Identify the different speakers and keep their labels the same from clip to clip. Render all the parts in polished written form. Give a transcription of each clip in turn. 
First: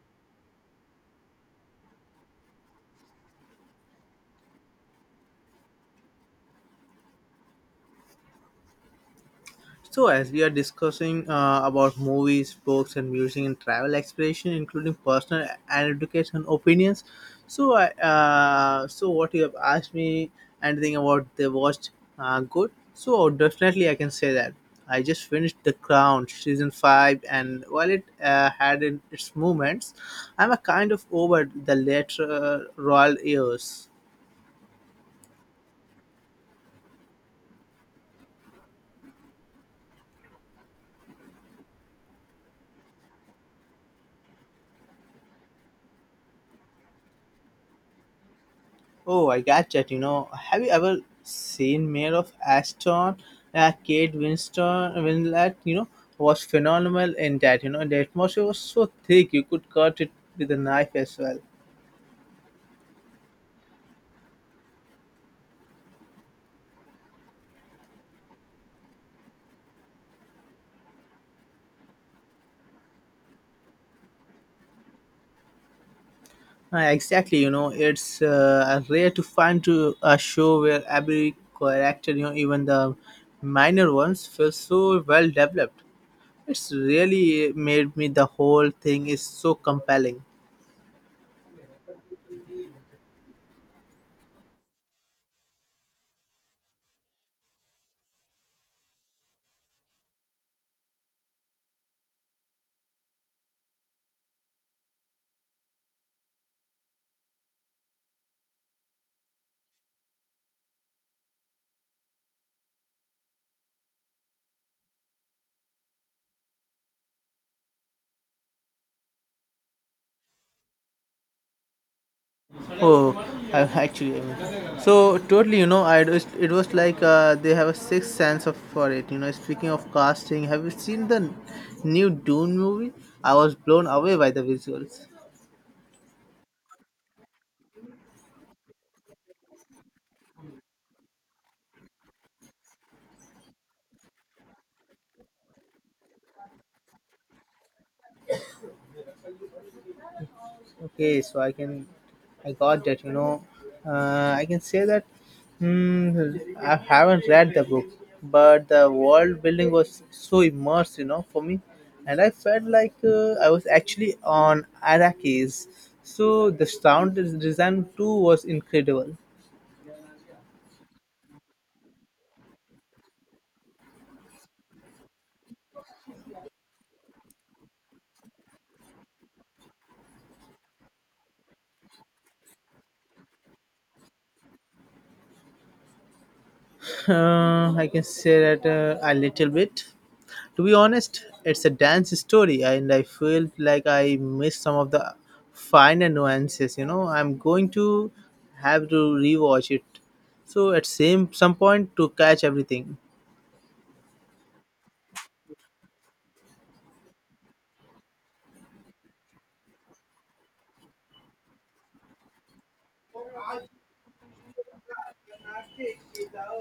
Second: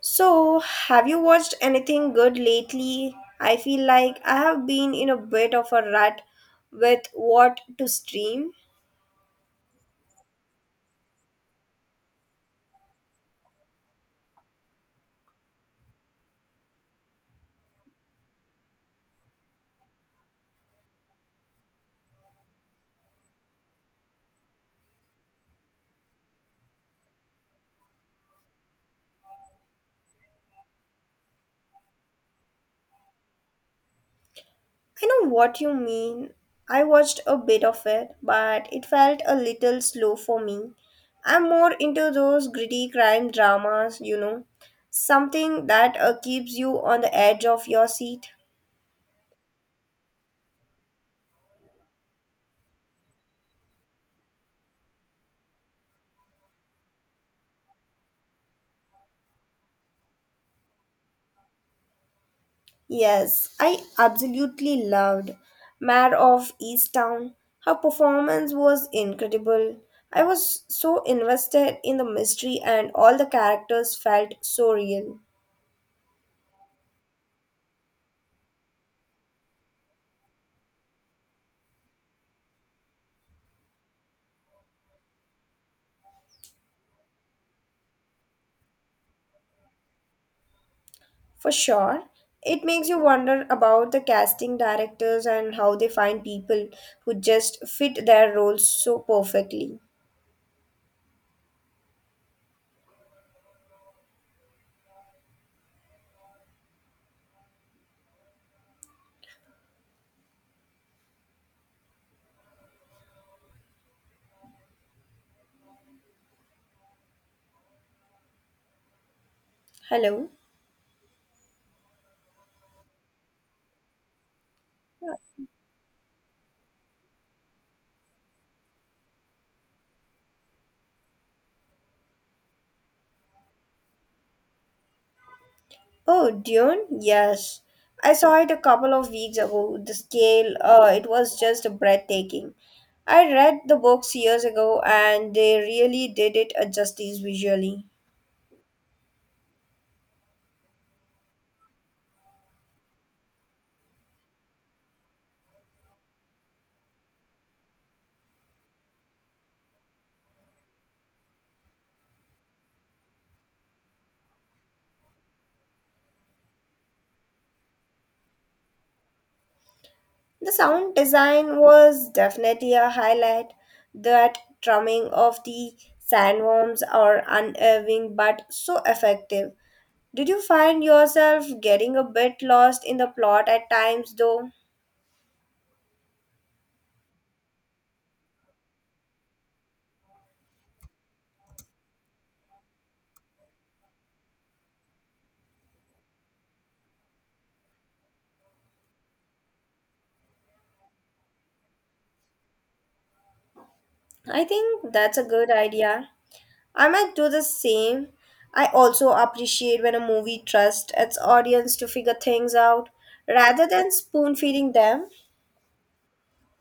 Speaker 1: So, have you watched anything good lately? I feel like I have been in a bit of a rut with what to stream.
Speaker 2: So, as we are discussing about movies, books, and music and travel exploration, including personal and education opinions, so I, what you have asked me, anything about the watched good? So definitely, I can say that I just finished The Crown season five, and while it had in its moments, I'm a kind of over the later royal years.
Speaker 1: I know what you mean. I watched a bit of it, but it felt a little slow for me. I'm more into those gritty crime dramas, you know, something that keeps you on the edge of your seat.
Speaker 2: Oh, I got that. You know, have you ever seen Mayor of Aston? Kate Winlet, was phenomenal in that. You know, the atmosphere was so thick you could cut it with a knife as well.
Speaker 1: Yes, I absolutely loved Mare of Easttown. Her performance was incredible. I was so invested in the mystery, and all the characters felt so real.
Speaker 2: Exactly. You know, it's rare to find to a show where every character, you know, even the minor ones, feels so well developed. It's really made me the whole thing is so compelling.
Speaker 1: For sure, it makes you wonder about the casting directors and how they find people who just fit their roles so perfectly. Hello.
Speaker 2: Oh, Actually, I mean, so totally, you know, it was like they have a sixth sense of for it. You know, speaking of casting, have you seen the new Dune movie? I was blown away by the visuals.
Speaker 1: Oh, Dune? Yes. I saw it a couple of weeks ago. The scale, it was just breathtaking. I read the books years ago and they really did it a justice visually.
Speaker 2: Okay, so I got that. You know, I can say that. Hmm, I haven't read the book, but the world building was so immersed, you know, for me, and I felt like I was actually on Arrakis. So the design too was incredible.
Speaker 1: The sound design was definitely a highlight. That drumming of the sandworms are unnerving but so effective. Did you find yourself getting a bit lost in the plot at times though?
Speaker 2: I can say that a little bit. To be honest, it's a dance story, and I feel like I missed some of the finer nuances. You know, I'm going to have to rewatch it. So at same some point to catch everything.
Speaker 1: I think that's a good idea. I might do the same. I also appreciate when a movie trusts its audience to figure things out rather than spoon feeding them.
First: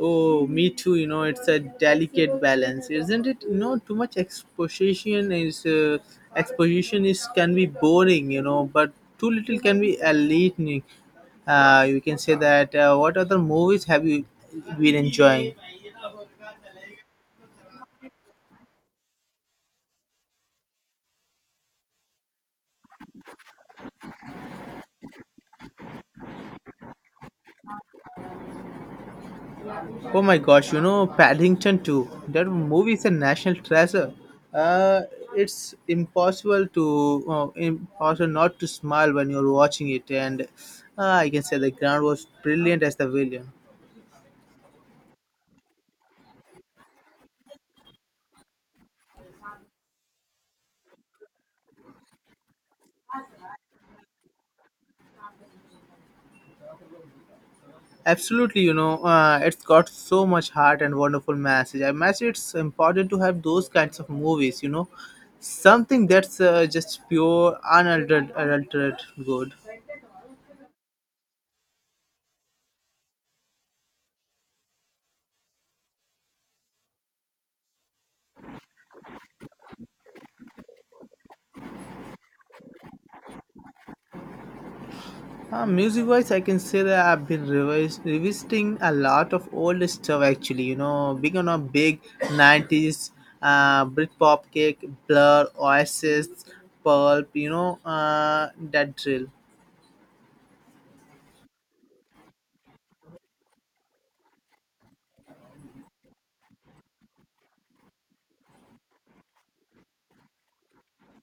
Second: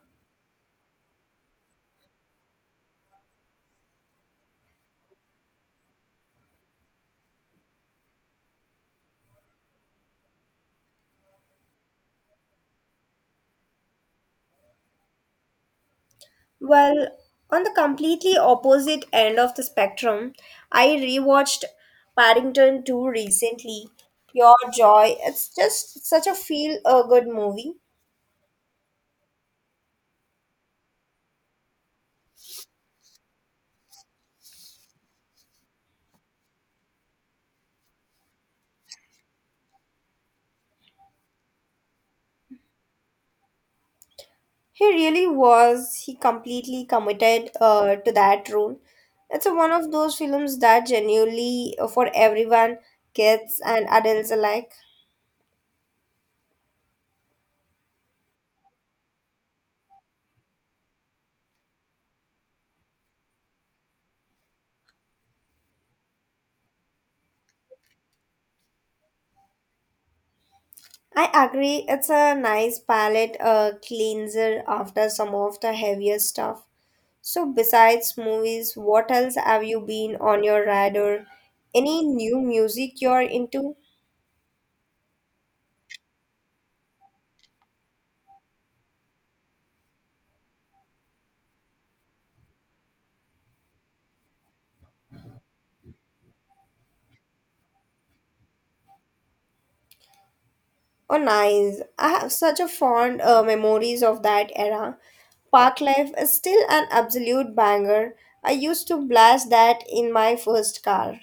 Speaker 2: Oh, me too. You know, it's a delicate balance, isn't it? You know, too much exposition is can be boring. You know, but too little can be alienating. You can say that. What other movies have you been enjoying?
Speaker 1: Well, on the completely opposite end of the spectrum, I rewatched Paddington 2 recently. Your Joy, it's just such a feel a good movie.
Speaker 2: Oh my gosh, you know, Paddington Two. That movie is a national treasure. Uh, it's impossible not to smile when you're watching it, and I can say the ground was brilliant as the villain.
Speaker 1: He really was. He completely committed to that role. It's a, one of those films that genuinely for everyone, kids and adults alike.
Speaker 2: Absolutely, you know, it's got so much heart and wonderful message. I message It's important to have those kinds of movies, you know, something that's just pure, unaltered good.
Speaker 1: I agree. It's a nice palette cleanser after some of the heavier stuff. So, besides movies, what else have you been on your radar? Any new music you're into?
Speaker 2: Music wise, I can say that I've been revisiting a lot of old stuff actually, you know, big on a big 90s, Britpop kick, Blur, Oasis, Pulp, you know, that drill.
Speaker 1: Oh, nice. I have such a fond memories of that era. Park Life is still an absolute banger. I used to blast that in my first car.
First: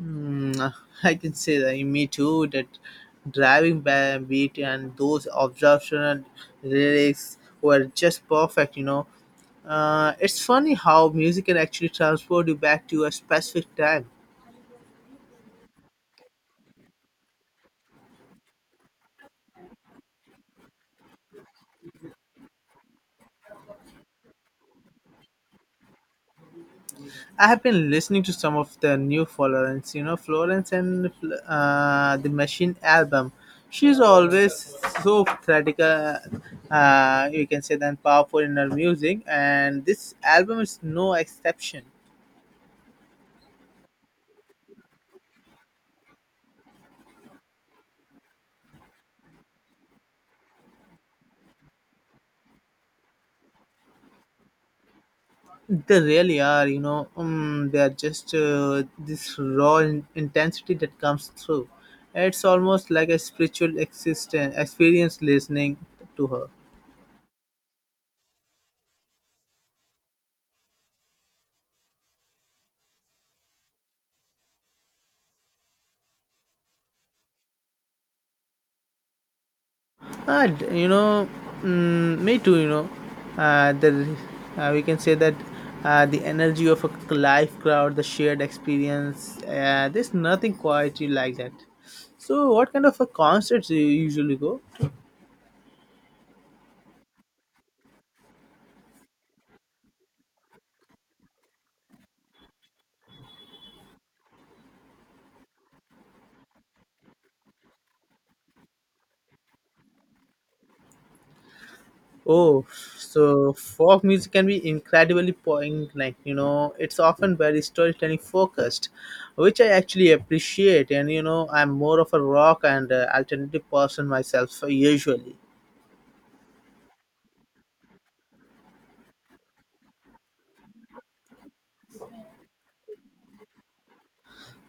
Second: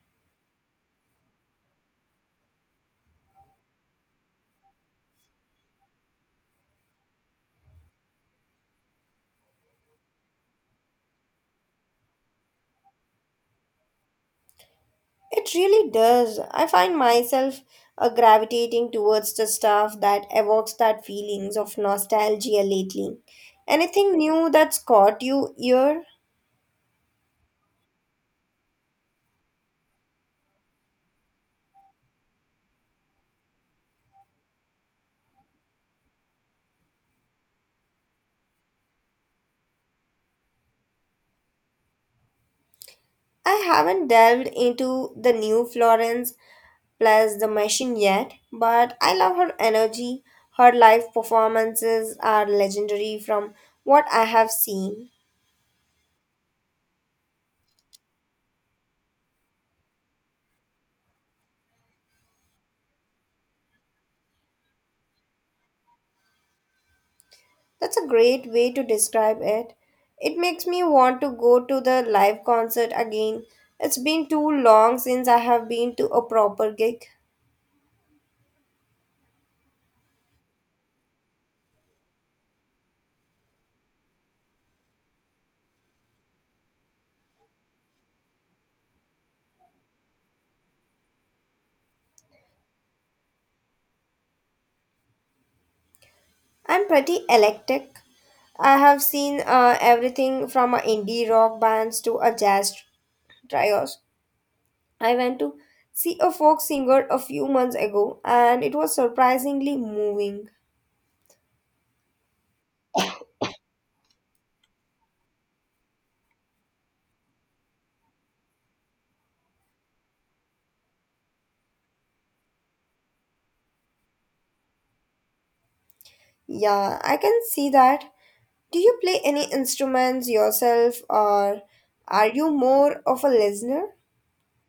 Speaker 2: Mm, I can say that me too. That beat and those observational lyrics were just perfect. You know, it's funny how music can actually transport you back to a specific time.
Speaker 1: It really does. I find myself gravitating towards the stuff that evokes that feelings of nostalgia lately. Anything new that's caught you ear?
Speaker 2: I have been listening to some of the new Florence, you know, Florence and the Machine album. She's always so theatrical, you can say, than powerful in her music, and this album is no exception.
Speaker 1: I haven't delved into the new Florence plus the machine yet, but I love her energy. Her live performances are legendary from what I have seen.
Speaker 2: They really are, you know. They are just this raw intensity that comes through. It's almost like a spiritual existence experience listening to her.
Speaker 1: That's a great way to describe it. It makes me want to go to the live concert again. It's been too long since I have been to a proper gig.
Speaker 2: Uh, you know, Me too. You know, the we can say that the energy of a live crowd, the shared experience. There's nothing quite like that. So, what kind of a concerts do you usually go?
Speaker 1: I'm pretty eclectic. I have seen everything from indie rock bands to a jazz trios. I went to see a folk singer a few months ago and it was surprisingly moving.
Speaker 2: Oh, so folk music can be incredibly poignant. You know, it's often very storytelling focused, which I actually appreciate. And you know, I'm more of a rock and alternative person myself usually.
Speaker 1: Yeah, I can see that. Do you play any instruments yourself or are you more of a listener?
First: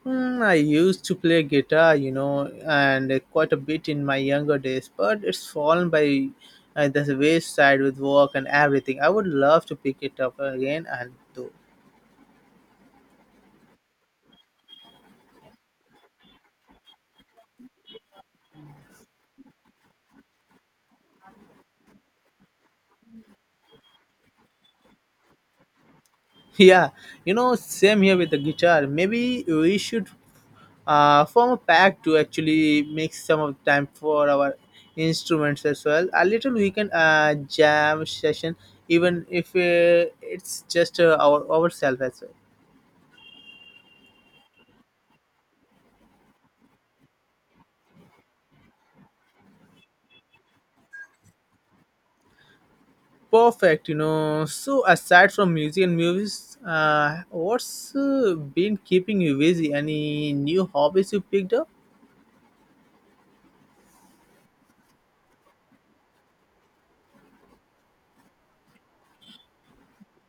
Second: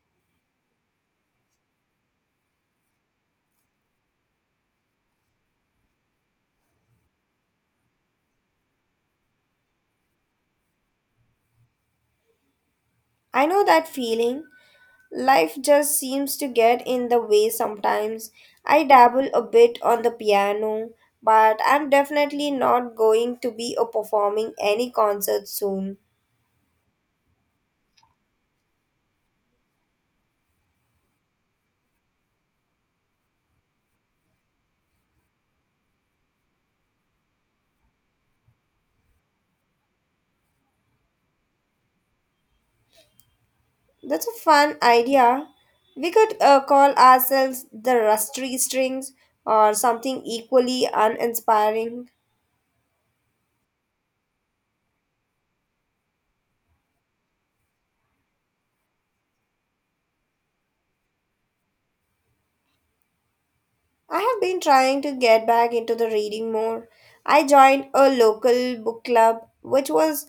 Speaker 2: I used to play guitar, you know, and quite a bit in my younger days, but it's fallen by the wayside with work and everything. I would love to pick it up again and do.
Speaker 1: I know that feeling. Life just seems to get in the way sometimes. I dabble a bit on the piano, but I'm definitely not going to be a performing any concert soon.
Speaker 2: Yeah, you know, same here with the guitar. Maybe we should form a pack to actually make some of time for our instruments as well. A little weekend jam session, even if it's just ourselves as well.
Speaker 1: That's a fun idea. We could call ourselves the Rusty Strings or something equally uninspiring.
Speaker 2: Perfect, you know. So aside from music and movies, what's been keeping you busy? Any new hobbies you picked up?
Speaker 1: I have been trying to get back into the reading more. I joined a local book club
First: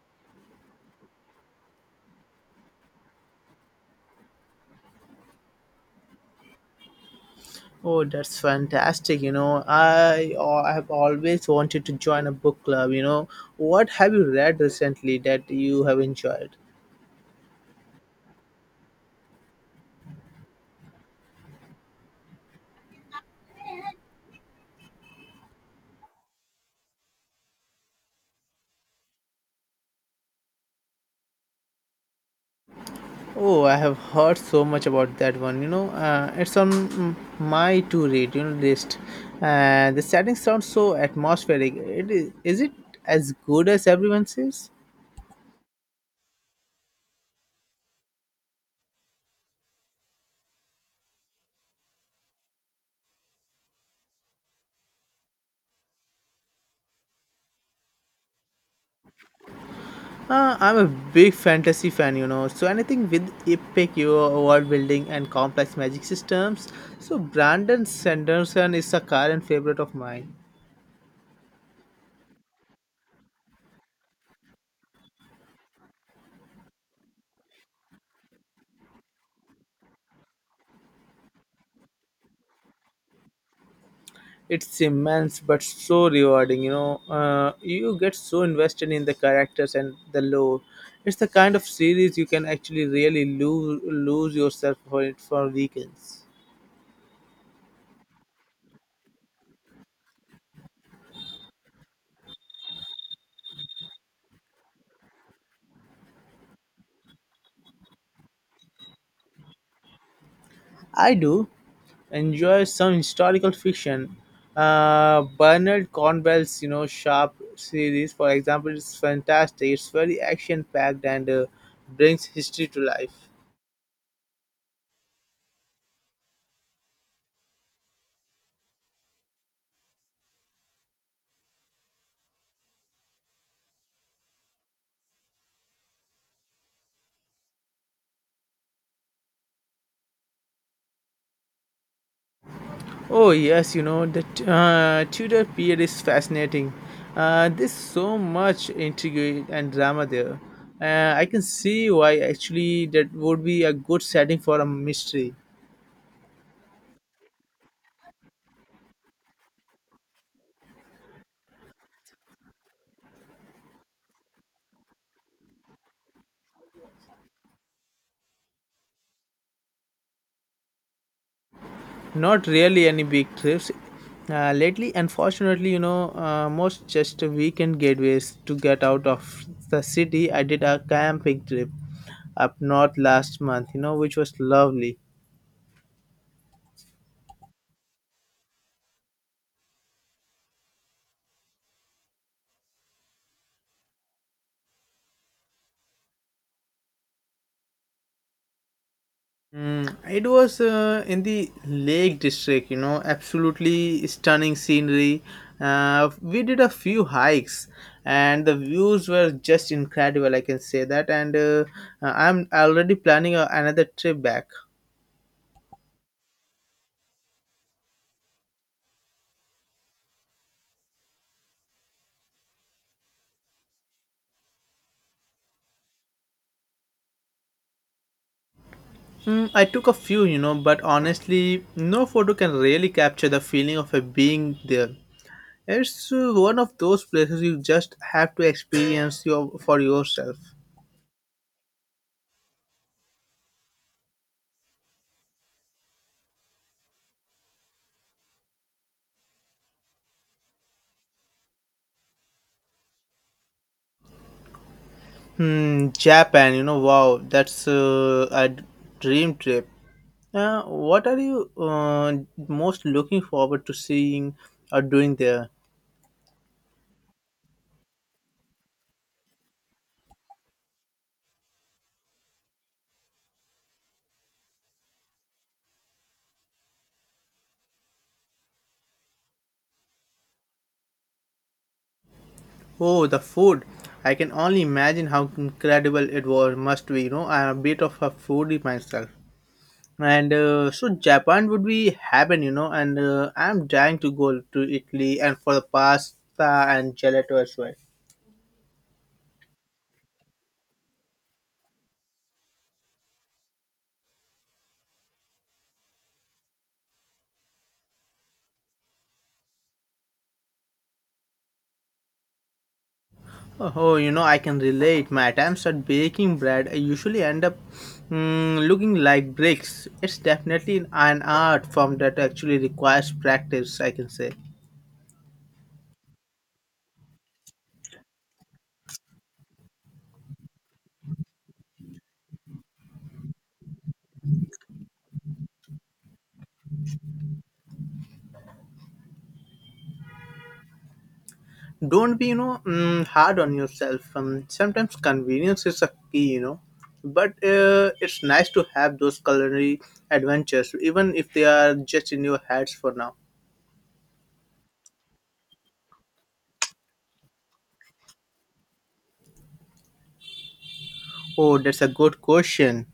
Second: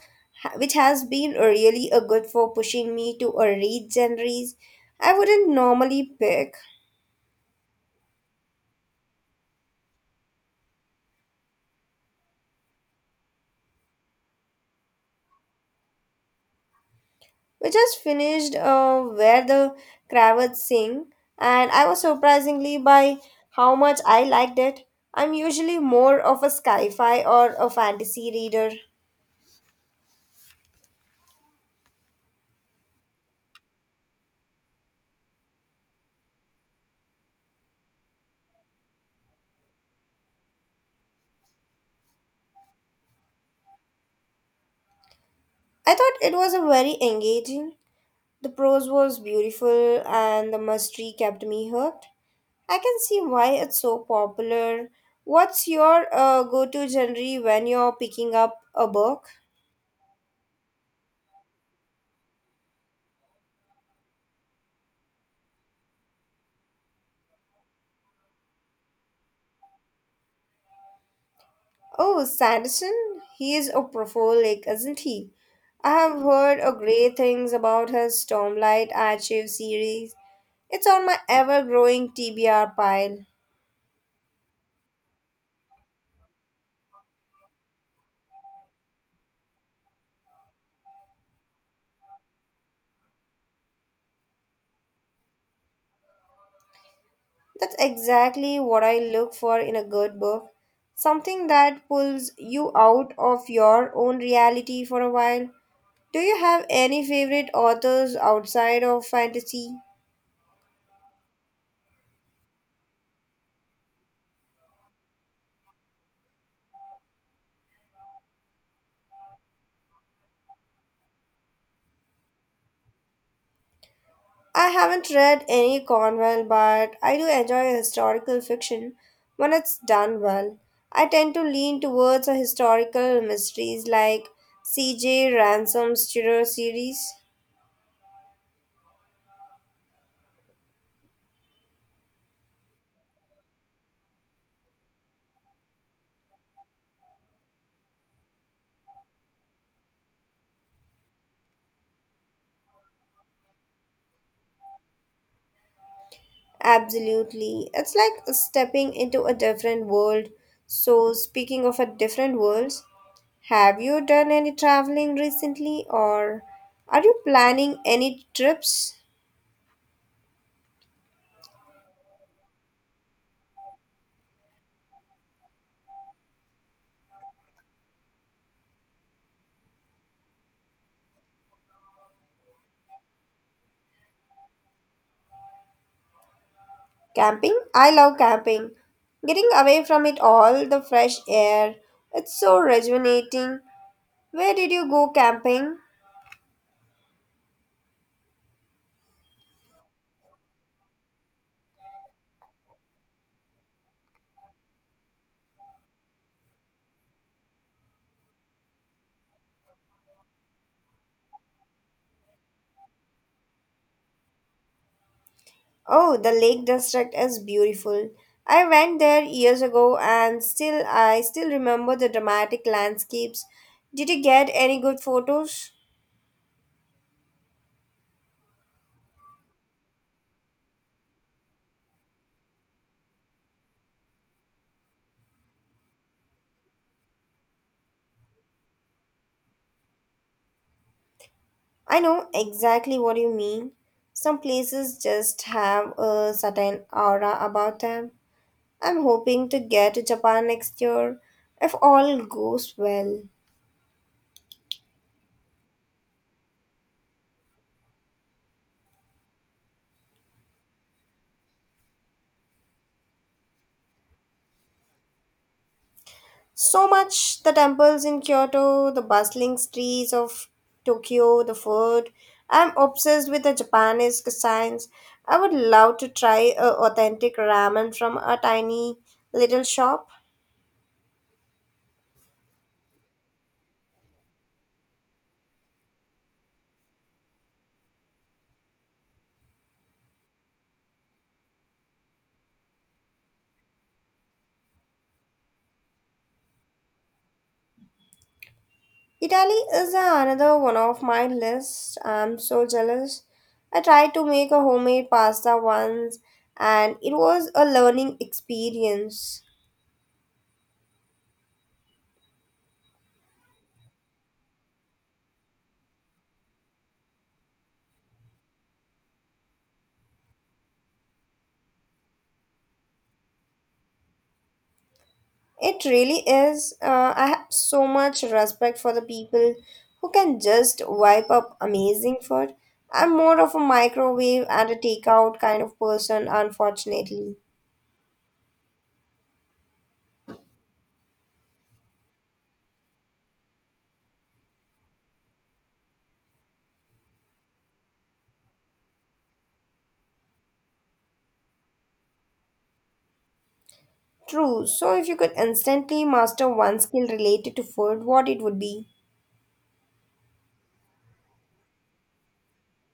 Speaker 1: which has been really a good for pushing me to a read genres I wouldn't normally pick.
Speaker 2: Oh, that's fantastic! You know, I have always wanted to join a book club. You know, what have you read recently that you have enjoyed?
Speaker 1: We just finished Where the Cravats Sing, and I was surprisingly by how much I liked it. I'm usually more of a sci fi or a fantasy reader.
Speaker 2: Oh, I have heard so much about that one. You know, it's on my to read you know list. The setting sounds so atmospheric. Is it as good as everyone says?
Speaker 1: I thought it was a very engaging. The prose was beautiful, and the mystery kept me hooked. I can see why it's so popular. What's your go to genre when you're picking up a book?
Speaker 2: I'm a big fantasy fan, you know. So anything with epic you know, world building and complex magic systems. So Brandon Sanderson is a current favorite of mine.
Speaker 1: Oh, Sanderson, he is a prolific, isn't he? I have heard a great things about his Stormlight Archive series. It's on my ever-growing TBR pile.
Speaker 2: It's immense but so rewarding, you know, you get so invested in the characters and the lore. It's the kind of series you can actually really lose yourself for it for weekends.
Speaker 1: That's exactly what I look for in a good book. Something that pulls you out of your own reality for a while. Do you have any favorite authors outside of fantasy?
Speaker 2: I do enjoy some historical fiction. Bernard Cornwell's, you know, Sharp series, for example, is fantastic. It's very action packed, and brings history to life.
Speaker 1: I haven't read any Cornwell, but I do enjoy historical fiction when it's done well. I tend to lean towards a historical mysteries like C.J. Ransom's Tudor series.
Speaker 2: Oh yes, you know the Tudor period is fascinating. There's so much intrigue and drama there. I can see why actually that would be a good setting for a mystery.
Speaker 1: Absolutely. It's like stepping into a different world. So, speaking of a different worlds, have you done any traveling recently or are you planning any trips?
Speaker 2: Not really any big trips. Lately, unfortunately, you know, most just weekend gateways to get out of the city. I did a camping trip up north last month, you know, which was lovely.
Speaker 1: Camping? I love camping. Getting away from it all, the fresh air, it's so rejuvenating. Where did you go camping?
Speaker 2: Mm, it was in the Lake District, you know, absolutely stunning scenery. We did a few hikes, and the views were just incredible. I can say that, and I'm already planning another trip back.
Speaker 1: Oh, the Lake District is beautiful. I went there years ago and still I still remember the dramatic landscapes. Did you get any good photos?
Speaker 2: Mm, I took a few, you know, but honestly, no photo can really capture the feeling of being there. It's one of those places you just have to experience for yourself.
Speaker 1: I know exactly what you mean. Some places just have a certain aura about them. I'm hoping to get to Japan next year if all goes well.
Speaker 2: Japan, you know, wow, that's a dream trip. What are you most looking forward to seeing or doing there?
Speaker 1: So much the temples in Kyoto, the bustling streets of Tokyo, the food. I'm obsessed with the Japanese cuisines. I would love to try a authentic ramen from a tiny little shop.
Speaker 2: Oh, the food. I can only imagine how must be. You know, I'm a bit of a foodie myself. And so Japan would be heaven, you know, and I'm dying to go to Italy and for the pasta and gelato as well.
Speaker 1: Italy is another one of my list. I'm so jealous. I tried to make a homemade pasta once and it was a learning experience.
Speaker 2: Oh, you know, I can relate. My attempts at baking bread I usually end up looking like bricks. It's definitely an art form that actually requires practice, I can say.
Speaker 1: It really is. I have so much respect for the people who can just wipe up amazing food. I'm more of a microwave and a takeout kind of person, unfortunately.
Speaker 2: Don't be, you know, hard on yourself. Sometimes convenience is a key, you know. But it's nice to have those culinary adventures, even if they are just in your heads for now.
Speaker 1: True. So, if you could instantly master one skill related to food, what it would be?
Speaker 2: Oh, that's a good question.